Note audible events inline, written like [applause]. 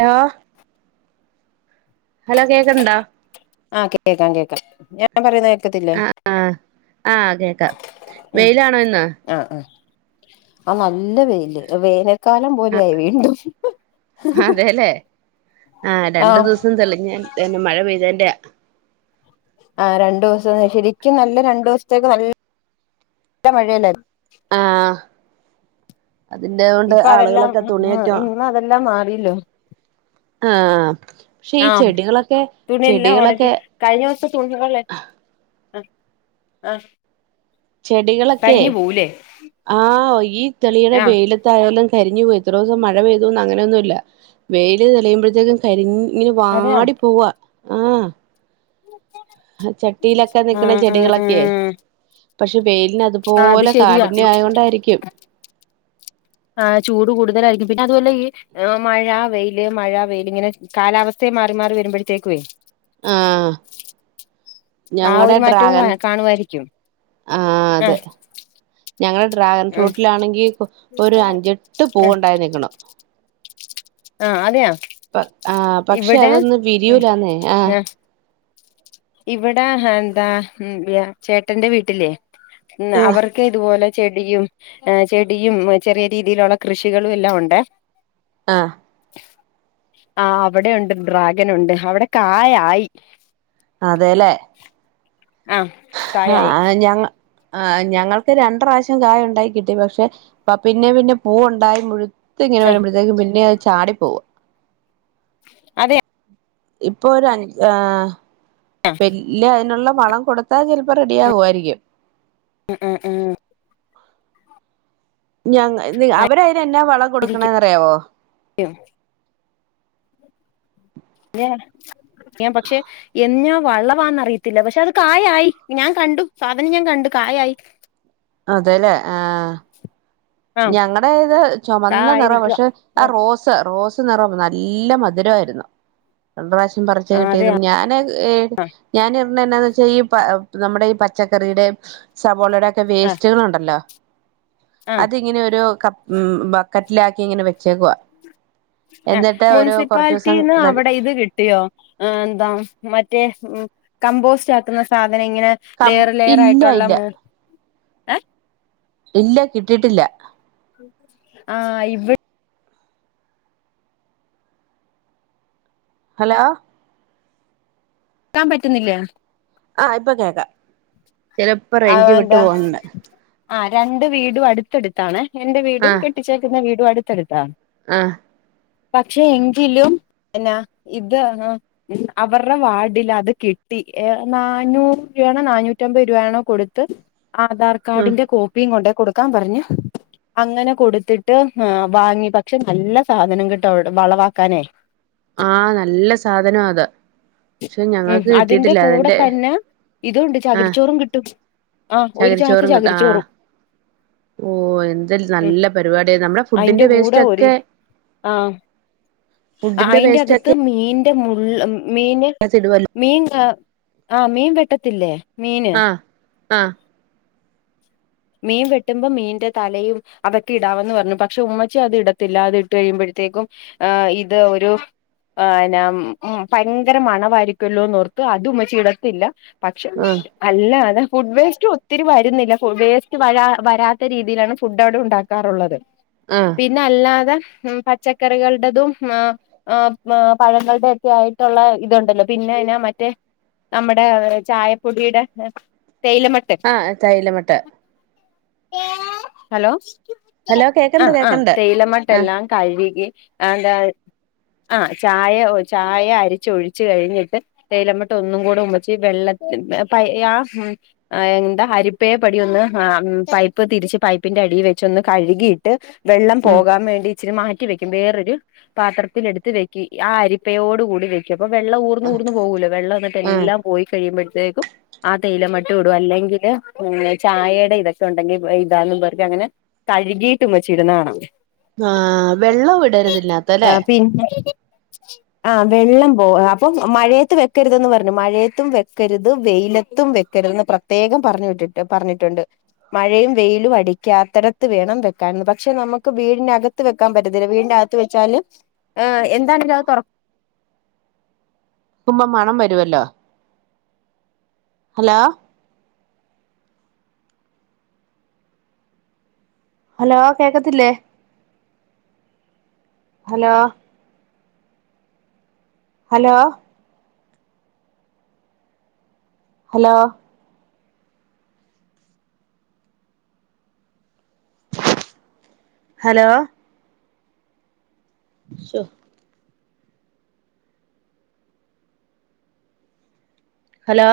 Law [inaudible] hello കേക്ക് ണ്ടാ ആഹ് കേക്കാം കേക്കാം ഞ ഞാൻ പറയുന്ന കേക്കത്തില്ലേ ആഹ് ആഹ് ആഹ് കേക്കാം ഉം വെയിലാണോ ഇന്ന് ആഹ് ആഹ് ആ നല്ല വെയില് വേനൽ കാലം പോലെയായി വീണ്ടും ആഹ് അതെല്ലേ ആഹ് ആ രണ്ടു ദിവസം തെളിഞ്ഞ എന്നെ മഴ പെയ്തെന്റെ ആഹ് രണ്ടു ദിവസം ശരിക്കും നല്ല രണ്ടു ദിവസത്തേക്ക് നല്ല മഴയല്ലായി ആഹ് അതിന്റെ കൊണ്ട് ആളുകളൊക്കെ തുണിയൊക്കെ ന്ന് അതെല്ലാം മാറില്ലോ ആ പക്ഷെ ആ ഈ ചെടികളൊക്കെ ചെടികളൊക്കെ കഴിഞ്ഞൊ സം തു [unintelligible] ആ ആഹ് ചെടികളൊക്കെ ആഹ് ഈ തെളിയുടെ ആ വൈല എന്തായാലും കരിഞ്ഞ് പോയി ത്രറോ സം മഴ പെയ്തു ന്ന് അങ്ങനൊന്നും ഇല്ല വെയില് തെളിയുമ്പഴത്തേക്ക് കരി ഇങ്ങനെ അതെയ ആ വാടി പോവാ ആഹ് ഹാ ചട്ടിയിലൊക്കെ ആ നിക്ക്ണ ആ ചെടികളൊക്കെയെ പക്ഷെ വെയില്ന് അ ആ അത് പോലെ ശരിയാ കാഠിന്യം ആയോണ്ട് ആയിരിക്കും ആ ചൂട് കൂടുതലായിരിക്കും പിന്നെ അതു അല്ല ഈ ആ മഴ വെയില് മഴ വെയ്ല്ഇങ്ങനെ കാലാവസ്ഥയെ മാറി മാറി വരുമ്പഴത്തേക്കു ആഹ് ആ ഞങ്ങളടെ ഒരു മാറ്റവും ഡ്രാഗൻ കാണുമായിരിക്കും ആഹ് ആ അതെ ഞങ്ങള ഡ്രാഗൺ ആ ഫ്രൂട്ടിലാണെങ്കി ഒരു അഞ്ചെട്ട് ആ പൂവ് ണ്ടായി നി ക്ക്ണ് ആഹ് അതെയ പ ആഹ് പക്ഷെ അതൊന്നും വിരിയൂലാന്നേ ആഹ് ആ ഇവിടെ എന്താ ചേട്ടന്റെ വീട്ടിലേ ആഹ് അവർ ക്ക് ഇതുപോലെ ചെടിയും ഏഹ് ചെടിയും ചെറിയ രീതിയിലുള്ള കൃഷികളും എല്ലാം ഉണ്ടേ ആഹ് ആഹ് അവിടെ ഉണ്ട് ഡ്രാഗൻ ഉണ്ട് അവിടെ കായ ആയി അതെല്ലേ [inaudible] [inaudible] കായായി ആഹ് ഞങ്ങ ആ ഞങ്ങൾക്ക് രണ്ട് റാശ്യം കായണ്ടായി കിട്ടി പക്ഷെ പ പിന്നെ പിന്നെ പൂവ് ണ്ടായി മുഴുത്ത് ങ്ങനെ ആ വരുമ്പയത്തേക്കും പിന്നെ അഹ് ചാടി പോവാ അതെ ഇപ്പൊ ഒരു അൻ ആ വെല്യ അയിനുള്ള പണം കൊടു ത്താ ചെൽപ്പം റെഡിയാവു ആയിരിക്കും ഉം ഉം ഉം ഞങ്ങ ന്ന് അവര് അയിന് എന്നാ വളം കൊടുക്ക്ണേന്ന് റിയാവോ ഞ്ഞെ ഞാ പക്ഷെ എന്നാ വള്ളവാന്നറിയത്തില്ല പക്ഷെ അത് കായായി ഞാൻ കണ്ടു സാധനം ഞാൻ കണ്ടു കായായി അതെല്ലേ ഏഹ് [inaudible] ഞങ്ങടെ ഇത് ചുമന്ന കായായി നിറ നിൽക്കുവാ പക്ഷെ ആ റോസ് റോസ് നെറം നല്ല മധുരാ യിരുന്നു രണ്ട് റാശ്യം പറിച്ച ആ അതെ കിട്ടിയതും ഞാന് ഏ ഞാന് ഇട്ണേ എന്നാ വച്ചാല് ഈ പ നമ്മുടെ ഈ പച്ചക്കറിടെ സബോളയുടെ ഒക്കെ ആ വേസ്റ്റുകളു ണ്ടല്ലോ ആ അതിങ്ങനൊരു ക ഉം ബക്കറ്റ് ലാക്കി ഇങ്ങനെ വെച്ചേക്കുവാ എ എന്നിട്ട് ഒരു മുൻസിപ്പാൽ കുറച്ച് ദിവസം റ്റീന്ന് കഴി അവിടെ ഇത് കിട്ടിയോ ആ ന്താ മറ്റേ കമ്പോസ്‌റ്റാക്ക്‌ന്ന സാധന ഇങ്ങനെ കം ലെയർ ലെയർ ഇല്ല ആയിട്ടുള്ള ഇല്ല മൂ ഏ ഹ് ഇല്ല കിട്ടീട്ടില്ല [unintelligible] ആഹ് ഇവ് ഹലോ ക്കാൻ പറ്റുന്നില്ലേ? ആഹ് ഇപ്പൊ കേക്കാം ചെലപ്പോ റേഞ്ച് വിട്ട് പോണ് ആ രണ്ട് വീടും അടുത്തട്ത്താണേ എന്റെ വീടും ആഹ് കെട്ടിച്ചേക്കുന്ന വീടും അടുത്തടുത്താണ് ആഹ് പക്ഷെ എങ്കിലും എന്നാ ഇത് ആഹ് ഉ അവർടെ വാഡിലത് കിട്ടി ഏ നാനൂറ് രൂയാണോ നാനൂറ്റമ്പത് രൂപയാണോ കൊടുത്ത് ആധാർ ഉം കാഡിന്റെ കോപ്പിയും കൊണ്ടയ് കൊട്ക്കാമ്പർഞ് അങ്ങനെ കൊട്ത്തിട്ട് വാങ്ങി പക്ഷെ നല്ല സാധനം കേട്ടോ വളവാക്കാന് ആഹ നല്ല സാധനാഅത് മ് അതിന്റെ കൂടെ തന്നെ ഇതുണ്ട് ചകിരിച്ചോറും കിട്ടും ആഹ് ഒരു ചകരി ചാക്ക് ചോറും കിട്ടുആ ചകിരിച്ചോറും ഓ ന്താലും ഉം നല്ല പരിപാടിയ നമ്മളെ അയിന്റെ ഫുഡിന്റെ കൂടെ വേസ്റ്റ് ഒരു ക്കെ ആഹ് അ ഫുഡിന്റെ അയിന്റെ വേസ്റ്റ് അകത്ത് ഒക്കെ മീന്റെ മുള്ള് മീന് [unintelligible] മീൻ ആ ആ മീൻ വെട്ടത്തില്ലേ മീൻ ആ ആഹ് മീൻ വെട്ടുമ്പോ മീന്റെ തലയും അതൊക്കെ ഇടാവെന്ന് പറഞ്ഞു പക്ഷെ ഉമ്മച്ചി അത് ഇടത്തില്ല അത് ഇട്ട് കയിമ്പോത്തേക്കും ആ ഇത് ഒരു ആ ന്നം ഉം ഭയങ്കര മണവായിരിക്കല്ലോന്നോർത്ത് അതുംമ്മച്ചി ഇടത്തില്ല പക്ഷെ ആഹ് അല്ല അതാ ഫുഡ് വേസ്റ്റും ഒത്തിരി വരുന്നില്ല ഫു വേ വരാ വരാത്ത രീതിയിലാണ് ഫുഡ് അവ്ടെ ഉണ്ടാക്കാറുള്ളത് ആഹ് പിന്നെ അല്ലാതെഉം പച്ചക്കറികൾ ടെതും ആ ആഅ പഴങ്ങളുടെ ഒക്കെ ആയിട്ടുള്ള ഇതുണ്ടല്ലോ പിന്നെ എനാ മറ്റേ നമ്മുടെ ചായപ്പൊടിടെ തേയിലമ്ട്ട് ആ തൈലമ്ട്ട് ഹലോ ഹലോ കേക്കണ്ട് ആഹ് ആഹ് കേക്കണ്ട് ആഹ് തേയിലമട്ടെല്ലാം കഴുകി ആന്താ ആഹ് ചായ ഓ ചായ അരിച്ചൊഴിച്ചു കഴിഞ്ഞി തേയിലമട്ട ഒന്നും കൂടെ ഉമ്മച്ചി വെള്ളത്തി പയ്യ ആഹ് എന്താ ഹരിപ്പയെ പടിഒന്ന് ആഹ് പൈപ്പ് തിരിച്ച് പൈപ്പിന്റെ അടിയിൽ വെച്ചൊന്ന് കഴുകിയിട്ട് വെള്ളം ഉം പോകാൻ വേണ്ടി ഇച്ചിരി മാറ്റി വെക്കും വേറൊരു പാത്രത്തിലെടുത്തു വെക്കു ആ അരിപ്പയോട് കൂടി വെ അപ്പ വെള്ളം ഊർന്നൂർന്ന് പോകൂല്ലോ ആഹ് വെള്ളംന്നിട്ടല്ലാം പോയികഴിയുമ്പഴത്തേക്കും ആഹ് തേയിലമട്ടുടും അല്ലെങ്കില് ചായെ ഇതൊക്കെ ഉണ്ടെങ്കിൽ ഇടാന്ന് പറഞ്ഞങ്ങനാ കഴുകിയിട്ട് മ്മച്ചി ഇടുന്നകാണാ ആ വെള്ളം വിടരുതില്ലാത്തല്ലേ [inaudible] ആഹ് വെള്ളം പോ അപ്പൊ മഴയത്ത വെക്കരുത്ന്ന് പറഞ്ഞു മഴയത്തും വെക്കരുത് വെയിലത്തും വെക്ക കരുന്ന് പ്രത്യേകം പറഞ്ഞു വിട്ടിട്ട് പറഞ്ഞിട്ടുണ്ട് മഴയും വെയിലും അടിക്കാത്തടത്ത് വേണം വെക്കാനന്ന് പക്ഷെ നമുക്ക് വീടിനകത്ത് വെക്കാൻ പറ്റത്തില്ല വീടിക വെച്ചാല് എന്നാണിന്നത് ക്കുമ്പോ മണം വരുവല്ലോ ഹലോ ഹലോ കേക്കത്തില്ലേ ഹലോ ഹലോ ഹലോ ഹലോ ശോ ഹലോ